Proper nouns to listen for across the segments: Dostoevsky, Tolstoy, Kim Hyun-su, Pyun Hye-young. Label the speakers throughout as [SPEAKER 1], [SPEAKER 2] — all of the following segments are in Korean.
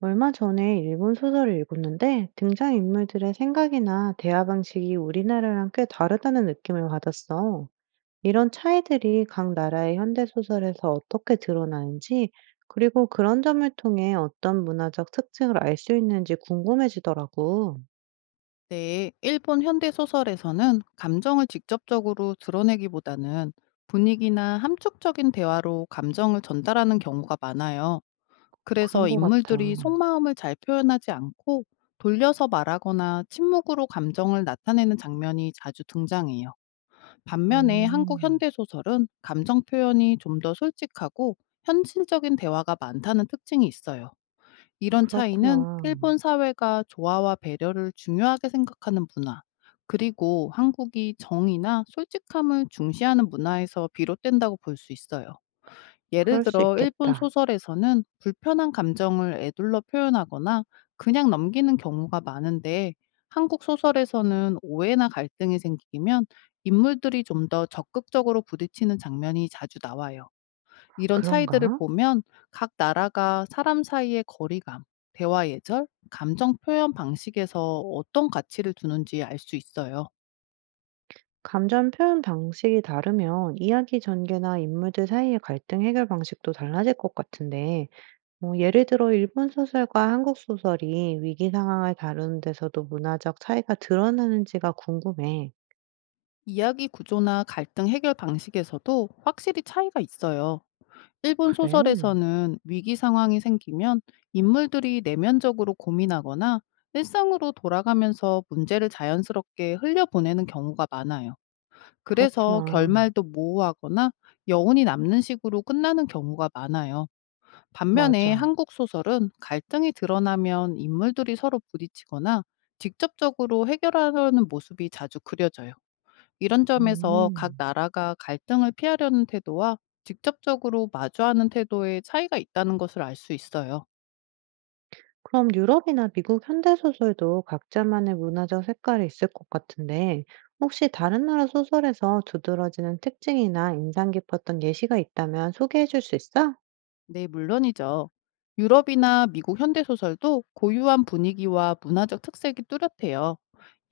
[SPEAKER 1] 얼마 전에 일본 소설을 읽었는데 등장인물들의 생각이나 대화 방식이 우리나라랑 꽤 다르다는 느낌을 받았어. 이런 차이들이 각 나라의 현대 소설에서 어떻게 드러나는지, 그리고 그런 점을 통해 어떤 문화적 특징을 알 수 있는지 궁금해지더라고.
[SPEAKER 2] 네, 일본 현대 소설에서는 감정을 직접적으로 드러내기보다는 분위기나 함축적인 대화로 감정을 전달하는 경우가 많아요.
[SPEAKER 1] 그런
[SPEAKER 2] 그래서
[SPEAKER 1] 거 같아.
[SPEAKER 2] 인물들이 속마음을 잘 표현하지 않고 돌려서 말하거나 침묵으로 감정을 나타내는 장면이 자주 등장해요. 반면에 한국
[SPEAKER 1] 음,
[SPEAKER 2] 현대 소설은 감정 표현이 좀 더 솔직하고 현실적인 대화가 많다는 특징이 있어요. 이런 차이는
[SPEAKER 1] 그렇구나.
[SPEAKER 2] 일본 사회가 조화와 배려를 중요하게 생각하는 문화, 그리고 한국이 정의나 솔직함을 중시하는 문화에서 비롯된다고 볼 수 있어요. 예를
[SPEAKER 1] 그럴 수
[SPEAKER 2] 들어 일본
[SPEAKER 1] 있겠다.
[SPEAKER 2] 소설에서는 불편한 감정을 애둘러 표현하거나 그냥 넘기는 경우가 많은데, 한국 소설에서는 오해나 갈등이 생기면 인물들이 좀 더 적극적으로 부딪히는 장면이 자주 나와요. 이런 차이들을
[SPEAKER 1] 그런가?
[SPEAKER 2] 보면 각 나라가 사람 사이의 거리감, 대화 예절, 감정 표현 방식에서 어떤 가치를 두는지 알 수 있어요.
[SPEAKER 1] 감정 표현 방식이 다르면 이야기 전개나 인물들 사이의 갈등 해결 방식도 달라질 것 같은데, 뭐 예를 들어 일본 소설과 한국 소설이 위기 상황을 다루는 데서도 문화적 차이가 드러나는지가 궁금해.
[SPEAKER 2] 이야기 구조나 갈등 해결 방식에서도 확실히 차이가 있어요. 일본
[SPEAKER 1] 그래,
[SPEAKER 2] 소설에서는 위기 상황이 생기면 인물들이 내면적으로 고민하거나 일상으로 돌아가면서 문제를 자연스럽게 흘려보내는 경우가 많아요. 그래서
[SPEAKER 1] 그렇구나.
[SPEAKER 2] 결말도 모호하거나 여운이 남는 식으로 끝나는 경우가 많아요. 반면에
[SPEAKER 1] 맞아.
[SPEAKER 2] 한국 소설은 갈등이 드러나면 인물들이 서로 부딪히거나 직접적으로 해결하려는 모습이 자주 그려져요. 이런 점에서 각
[SPEAKER 1] 음.
[SPEAKER 2] 나라가 갈등을 피하려는 태도와 직접적으로 마주하는 태도의 차이가 있다는 것을 알 수 있어요.
[SPEAKER 1] 그럼 유럽이나 미국 현대 소설도 각자만의 문화적 색깔이 있을 것 같은데, 혹시 다른 나라 소설에서 두드러지는 특징이나 인상 깊었던 예시가 있다면 소개해 줄 수 있어?
[SPEAKER 2] 네, 물론이죠. 유럽이나 미국 현대소설도 고유한 분위기와 문화적 특색이 뚜렷해요.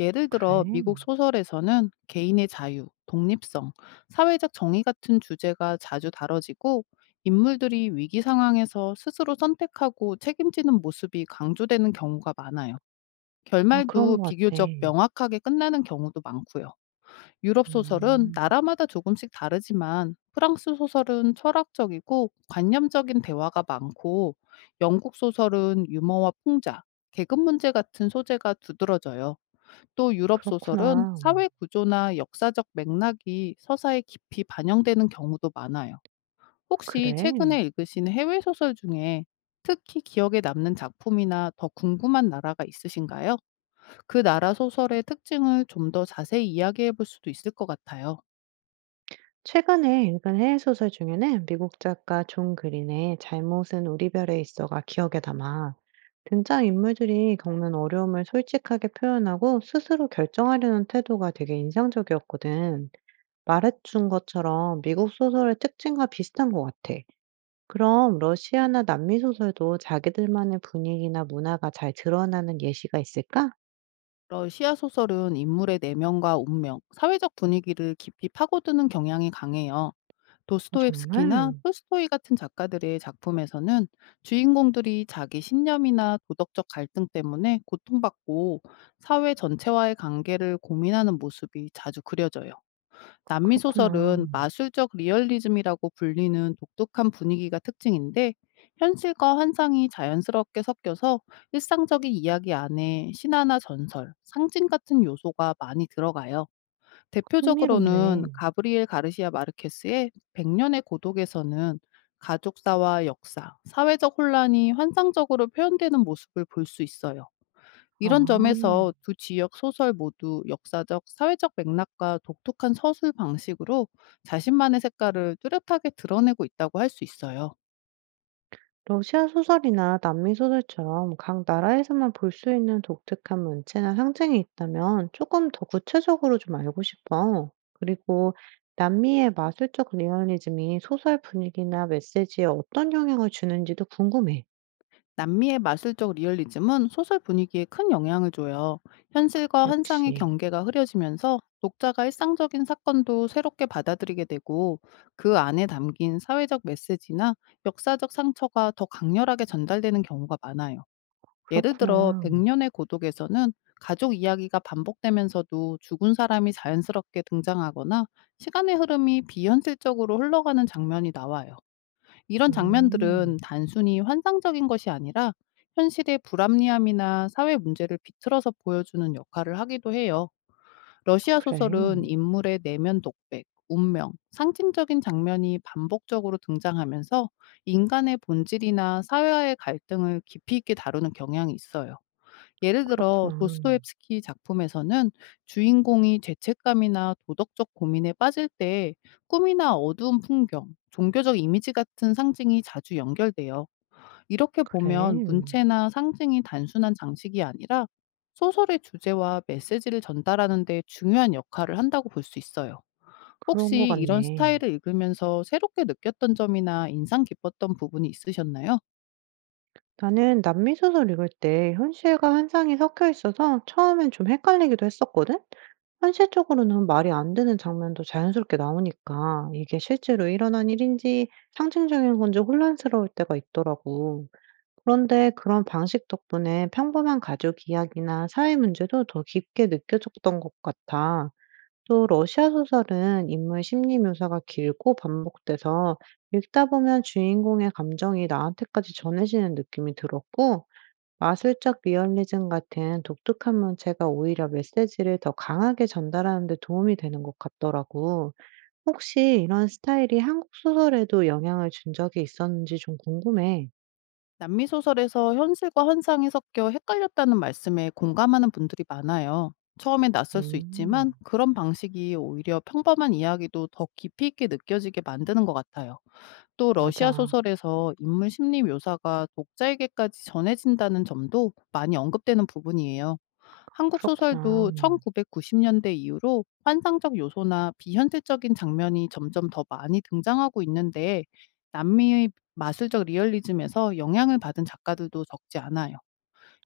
[SPEAKER 2] 예를 들어, 미국
[SPEAKER 1] 그래?
[SPEAKER 2] 소설에서는 개인의 자유, 독립성, 사회적 정의 같은 주제가 자주 다뤄지고, 인물들이 위기 상황에서 스스로 선택하고 책임지는 모습이 강조되는 경우가 많아요.
[SPEAKER 1] 아 그런
[SPEAKER 2] 결말도
[SPEAKER 1] 것 같아.
[SPEAKER 2] 비교적 명확하게 끝나는 경우도 많고요. 유럽 소설은
[SPEAKER 1] 음.
[SPEAKER 2] 나라마다 조금씩 다르지만, 프랑스 소설은 철학적이고 관념적인 대화가 많고, 영국 소설은 유머와 풍자, 계급 문제 같은 소재가 두드러져요. 또 유럽 소설은
[SPEAKER 1] 그렇구나.
[SPEAKER 2] 사회 구조나 역사적 맥락이 서사에 깊이 반영되는 경우도 많아요. 혹시
[SPEAKER 1] 그래?
[SPEAKER 2] 최근에 읽으신 해외 소설 중에 특히 기억에 남는 작품이나 더 궁금한 나라가 있으신가요? 그 나라 소설의 특징을 좀 더 자세히 이야기해 볼 수도 있을 것 같아요.
[SPEAKER 1] 최근에 읽은 해외 소설 중에는 미국 작가 존 그린의 잘못은 우리 별에 있어가 기억에 남아. 등장인물들이 겪는 어려움을 솔직하게 표현하고 스스로 결정하려는 태도가 되게 인상적이었거든. 말해준 것처럼 미국 소설의 특징과 비슷한 것 같아. 그럼 러시아나 남미 소설도 자기들만의 분위기나 문화가 잘 드러나는 예시가 있을까?
[SPEAKER 2] 러시아 소설은 인물의 내면과 운명, 사회적 분위기를 깊이 파고드는 경향이 강해요.
[SPEAKER 1] 아,
[SPEAKER 2] 도스토옙스키나
[SPEAKER 1] 정말?
[SPEAKER 2] 톨스토이 같은 작가들의 작품에서는 주인공들이 자기 신념이나 도덕적 갈등 때문에 고통받고, 사회 전체와의 관계를 고민하는 모습이 자주 그려져요. 남미
[SPEAKER 1] 그렇구나.
[SPEAKER 2] 소설은 마술적 리얼리즘이라고 불리는 독특한 분위기가 특징인데, 현실과 환상이 자연스럽게 섞여서 일상적인 이야기 안에 신화나 전설, 상징 같은 요소가 많이 들어가요.
[SPEAKER 1] 흥미롭네.
[SPEAKER 2] 대표적으로는 가브리엘 가르시아 마르케스의 백년의 고독에서는 가족사와 역사, 사회적 혼란이 환상적으로 표현되는 모습을 볼 수 있어요.
[SPEAKER 1] 아.
[SPEAKER 2] 이런 점에서 두 지역 소설 모두 역사적, 사회적 맥락과 독특한 서술 방식으로 자신만의 색깔을 뚜렷하게 드러내고 있다고 할 수 있어요.
[SPEAKER 1] 러시아 소설이나 남미 소설처럼 각 나라에서만 볼 수 있는 독특한 문체나 상징이 있다면 조금 더 구체적으로 좀 알고 싶어. 그리고 남미의 마술적 리얼리즘이 소설 분위기나 메시지에 어떤 영향을 주는지도 궁금해.
[SPEAKER 2] 남미의 마술적 리얼리즘은 소설 분위기에 큰 영향을 줘요. 현실과 환상의
[SPEAKER 1] 역시.
[SPEAKER 2] 경계가 흐려지면서 독자가 일상적인 사건도 새롭게 받아들이게 되고, 그 안에 담긴 사회적 메시지나 역사적 상처가 더 강렬하게 전달되는 경우가 많아요. 예를 들어
[SPEAKER 1] 그렇구나.
[SPEAKER 2] 백년의 고독에서는 가족 이야기가 반복되면서도 죽은 사람이 자연스럽게 등장하거나 시간의 흐름이 비현실적으로 흘러가는 장면이 나와요. 이런
[SPEAKER 1] 음.
[SPEAKER 2] 장면들은 단순히 환상적인 것이 아니라 현실의 불합리함이나 사회 문제를 비틀어서 보여주는 역할을 하기도 해요. 러시아
[SPEAKER 1] 그래.
[SPEAKER 2] 소설은 인물의 내면 독백, 운명, 상징적인 장면이 반복적으로 등장하면서 인간의 본질이나 사회와의 갈등을 깊이 있게 다루는 경향이 있어요. 예를 들어
[SPEAKER 1] 그렇구나.
[SPEAKER 2] 도스토옙스키 작품에서는 주인공이 죄책감이나 도덕적 고민에 빠질 때 꿈이나 어두운 풍경, 종교적 이미지 같은 상징이 자주 연결돼요. 이렇게 보면
[SPEAKER 1] 그래.
[SPEAKER 2] 문체나 상징이 단순한 장식이 아니라 소설의 주제와 메시지를 전달하는 데 중요한 역할을 한다고 볼 수 있어요.
[SPEAKER 1] 그런 것
[SPEAKER 2] 혹시 이런
[SPEAKER 1] 같네.
[SPEAKER 2] 스타일을 읽으면서 새롭게 느꼈던 점이나 인상 깊었던 부분이 있으셨나요?
[SPEAKER 1] 나는 남미 소설 읽을 때 현실과 환상이 섞여 있어서 처음엔 좀 헷갈리기도 했었거든? 현실적으로는 말이 안 되는 장면도 자연스럽게 나오니까 이게 실제로 일어난 일인지 상징적인 건지 혼란스러울 때가 있더라고. 그런데 그런 방식 덕분에 평범한 가족 이야기나 사회 문제도 더 깊게 느껴졌던 것 같아. 또 러시아 소설은 인물 심리 묘사가 길고 반복돼서 읽다 보면 주인공의 감정이 나한테까지 전해지는 느낌이 들었고, 마술적 리얼리즘 같은 독특한 문체가 오히려 메시지를 더 강하게 전달하는 데 도움이 되는 것 같더라고. 혹시 이런 스타일이 한국 소설에도 영향을 준 적이 있었는지 좀 궁금해.
[SPEAKER 2] 남미 소설에서 현실과 환상이 섞여 헷갈렸다는 말씀에 공감하는 분들이 많아요. 처음엔 낯설 수
[SPEAKER 1] 음,
[SPEAKER 2] 있지만 그런 방식이 오히려 평범한 이야기도 더 깊이 있게 느껴지게 만드는 것 같아요. 또 러시아
[SPEAKER 1] 맞아.
[SPEAKER 2] 소설에서 인물 심리 묘사가 독자에게까지 전해진다는 점도 많이 언급되는 부분이에요. 한국
[SPEAKER 1] 그렇구나.
[SPEAKER 2] 소설도 1990년대 이후로 환상적 요소나 비현실적인 장면이 점점 더 많이 등장하고 있는데, 남미의 마술적 리얼리즘에서 영향을 받은 작가들도 적지 않아요.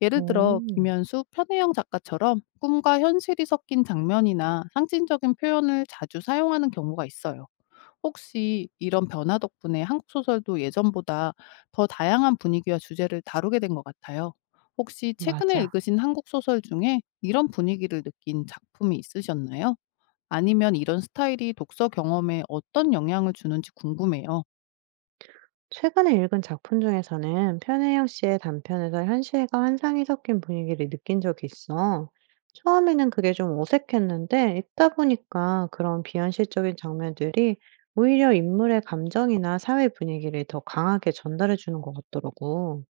[SPEAKER 2] 예를 들어
[SPEAKER 1] 오,
[SPEAKER 2] 김현수, 편혜영 작가처럼 꿈과 현실이 섞인 장면이나 상징적인 표현을 자주 사용하는 경우가 있어요. 혹시 이런 변화 덕분에 한국 소설도 예전보다 더 다양한 분위기와 주제를 다루게 된 것 같아요. 혹시 최근에
[SPEAKER 1] 맞아.
[SPEAKER 2] 읽으신 한국 소설 중에 이런 분위기를 느낀 작품이 있으셨나요? 아니면 이런 스타일이 독서 경험에 어떤 영향을 주는지 궁금해요.
[SPEAKER 1] 최근에 읽은 작품 중에서는 편혜영 씨의 단편에서 현실과 환상이 섞인 분위기를 느낀 적이 있어. 처음에는 그게 좀 어색했는데 읽다 보니까 그런 비현실적인 장면들이 오히려 인물의 감정이나 사회 분위기를 더 강하게 전달해 주는 것 같더라고.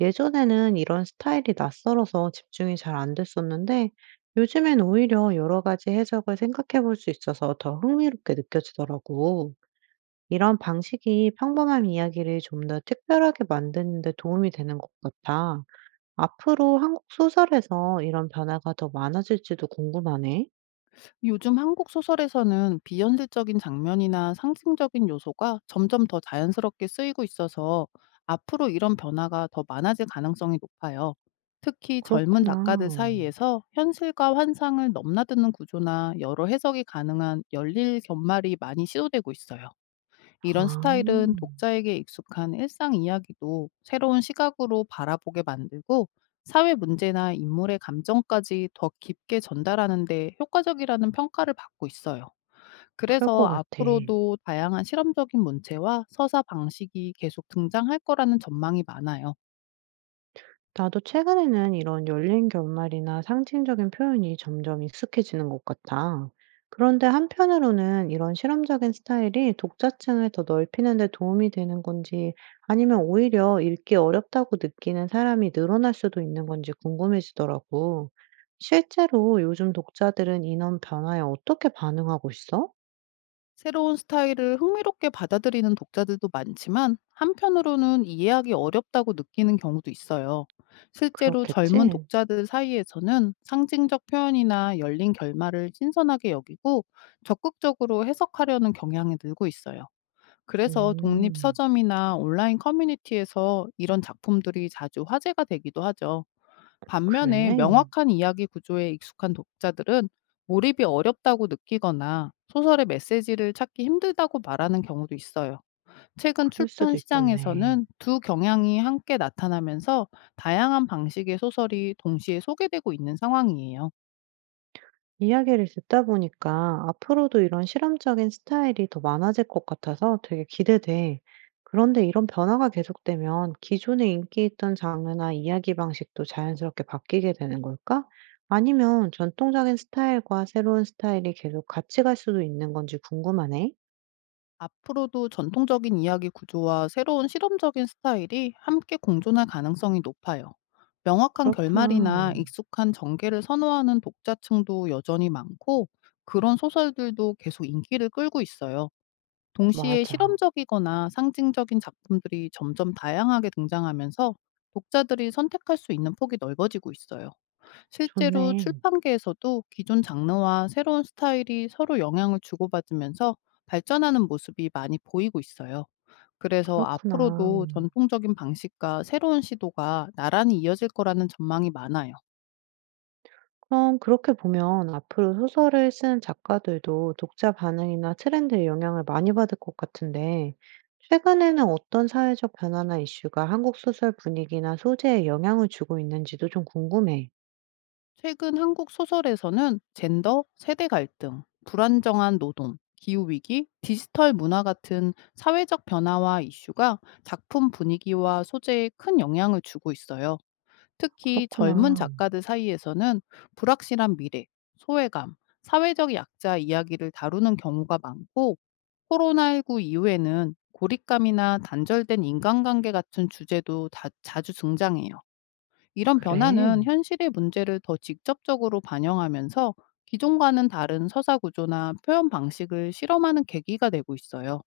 [SPEAKER 1] 예전에는 이런 스타일이 낯설어서 집중이 잘 안 됐었는데 요즘엔 오히려 여러 가지 해석을 생각해 볼 수 있어서 더 흥미롭게 느껴지더라고. 이런 방식이 평범한 이야기를 좀 더 특별하게 만드는 데 도움이 되는 것 같아. 앞으로 한국 소설에서 이런 변화가 더 많아질지도 궁금하네.
[SPEAKER 2] 요즘 한국 소설에서는 비현실적인 장면이나 상징적인 요소가 점점 더 자연스럽게 쓰이고 있어서, 앞으로 이런 변화가 더 많아질 가능성이 높아요. 특히 젊은 작가들
[SPEAKER 1] 그렇구나.
[SPEAKER 2] 사이에서 현실과 환상을 넘나드는 구조나 여러 해석이 가능한 열릴 결말이 많이 시도되고 있어요. 이런
[SPEAKER 1] 아,
[SPEAKER 2] 스타일은 독자에게 익숙한 일상 이야기도 새로운 시각으로 바라보게 만들고, 사회 문제나 인물의 감정까지 더 깊게 전달하는 데 효과적이라는 평가를 받고 있어요.
[SPEAKER 1] 그럴
[SPEAKER 2] 그래서
[SPEAKER 1] 것 같아.
[SPEAKER 2] 앞으로도 다양한 실험적인 문체와 서사 방식이 계속 등장할 거라는 전망이 많아요.
[SPEAKER 1] 나도 최근에는 이런 열린 결말이나 상징적인 표현이 점점 익숙해지는 것 같아. 그런데 한편으로는 이런 실험적인 스타일이 독자층을 더 넓히는 데 도움이 되는 건지 아니면 오히려 읽기 어렵다고 느끼는 사람이 늘어날 수도 있는 건지 궁금해지더라고. 실제로 요즘 독자들은 이원 변화에 어떻게 반응하고 있어?
[SPEAKER 2] 새로운 스타일을 흥미롭게 받아들이는 독자들도 많지만, 한편으로는 이해하기 어렵다고 느끼는 경우도 있어요. 실제로 젊은
[SPEAKER 1] 그렇겠지?
[SPEAKER 2] 독자들 사이에서는 상징적 표현이나 열린 결말을 신선하게 여기고 적극적으로 해석하려는 경향이 늘고 있어요. 그래서 독립
[SPEAKER 1] 음,
[SPEAKER 2] 서점이나 온라인 커뮤니티에서 이런 작품들이 자주 화제가 되기도 하죠.
[SPEAKER 1] 그래.
[SPEAKER 2] 반면에 명확한 이야기 구조에 익숙한 독자들은 몰입이 어렵다고 느끼거나 소설의 메시지를 찾기 힘들다고 말하는 경우도 있어요. 최근
[SPEAKER 1] 그럴
[SPEAKER 2] 출판
[SPEAKER 1] 수도 있겠네.
[SPEAKER 2] 시장에서는 두 경향이 함께 나타나면서 다양한 방식의 소설이 동시에 소개되고 있는 상황이에요.
[SPEAKER 1] 이야기를 듣다 보니까 앞으로도 이런 실험적인 스타일이 더 많아질 것 같아서 되게 기대돼. 그런데 이런 변화가 계속되면 기존에 인기 있던 장르나 이야기 방식도 자연스럽게 바뀌게 되는 걸까? 아니면 전통적인 스타일과 새로운 스타일이 계속 같이 갈 수도 있는 건지 궁금하네.
[SPEAKER 2] 앞으로도 전통적인 이야기 구조와 새로운 실험적인 스타일이 함께 공존할 가능성이 높아요. 명확한
[SPEAKER 1] 그렇구나.
[SPEAKER 2] 결말이나 익숙한 전개를 선호하는 독자층도 여전히 많고, 그런 소설들도 계속 인기를 끌고 있어요. 동시에
[SPEAKER 1] 맞아.
[SPEAKER 2] 실험적이거나 상징적인 작품들이 점점 다양하게 등장하면서 독자들이 선택할 수 있는 폭이 넓어지고 있어요. 실제로
[SPEAKER 1] 좋네.
[SPEAKER 2] 출판계에서도 기존 장르와 새로운 스타일이 서로 영향을 주고받으면서 발전하는 모습이 많이 보이고 있어요. 그래서
[SPEAKER 1] 그렇구나.
[SPEAKER 2] 앞으로도 전통적인 방식과 새로운 시도가 나란히 이어질 거라는 전망이 많아요.
[SPEAKER 1] 그럼 그렇게 보면 앞으로 소설을 쓰는 작가들도 독자 반응이나 트렌드의 영향을 많이 받을 것 같은데, 최근에는 어떤 사회적 변화나 이슈가 한국 소설 분위기나 소재에 영향을 주고 있는지도 좀 궁금해.
[SPEAKER 2] 최근 한국 소설에서는 젠더, 세대 갈등, 불안정한 노동, 기후위기, 디지털 문화 같은 사회적 변화와 이슈가 작품 분위기와 소재에 큰 영향을 주고 있어요. 특히 젊은
[SPEAKER 1] 그렇구나.
[SPEAKER 2] 작가들 사이에서는 불확실한 미래, 소외감, 사회적 약자 이야기를 다루는 경우가 많고, 코로나19 이후에는 고립감이나 단절된 인간관계 같은 주제도 자주 등장해요. 이런 변화는
[SPEAKER 1] 그래.
[SPEAKER 2] 현실의 문제를 더 직접적으로 반영하면서 기존과는 다른 서사 구조나 표현 방식을 실험하는 계기가 되고 있어요.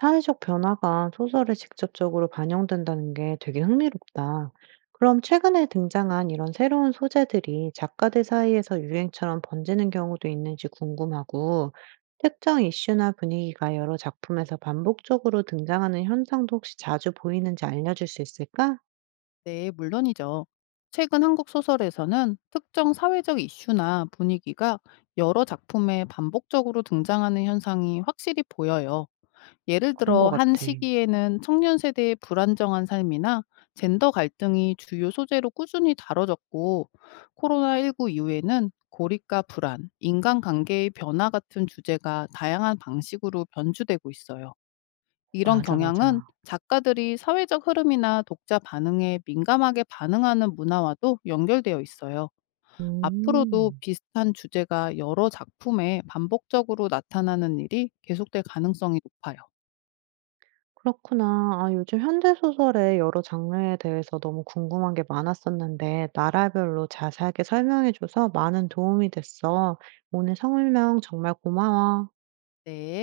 [SPEAKER 1] 사회적 변화가 소설에 직접적으로 반영된다는 게 되게 흥미롭다. 그럼 최근에 등장한 이런 새로운 소재들이 작가들 사이에서 유행처럼 번지는 경우도 있는지 궁금하고, 특정 이슈나 분위기가 여러 작품에서 반복적으로 등장하는 현상도 혹시 자주 보이는지 알려줄 수 있을까?
[SPEAKER 2] 네, 물론이죠. 최근 한국 소설에서는 특정 사회적 이슈나 분위기가 여러 작품에 반복적으로 등장하는 현상이 확실히 보여요. 예를
[SPEAKER 1] 그런 것
[SPEAKER 2] 들어, 한
[SPEAKER 1] 같아.
[SPEAKER 2] 시기에는 청년 세대의 불안정한 삶이나 젠더 갈등이 주요 소재로 꾸준히 다뤄졌고, 코로나19 이후에는 고립과 불안, 인간관계의 변화 같은 주제가 다양한 방식으로 변주되고 있어요. 이런
[SPEAKER 1] 맞아,
[SPEAKER 2] 경향은
[SPEAKER 1] 맞아.
[SPEAKER 2] 작가들이 사회적 흐름이나 독자 반응에 민감하게 반응하는 문화와도 연결되어 있어요. 앞으로도
[SPEAKER 1] 음.
[SPEAKER 2] 비슷한 주제가 여러 작품에 반복적으로 나타나는 일이 계속될 가능성이 높아요.
[SPEAKER 1] 그렇구나. 아 요즘 현대 소설의 여러 장르에 대해서 너무 궁금한 게 많았었는데 나라별로 자세하게 설명해 줘서 많은 도움이 됐어. 오늘 설명 정말 고마워.
[SPEAKER 2] 네.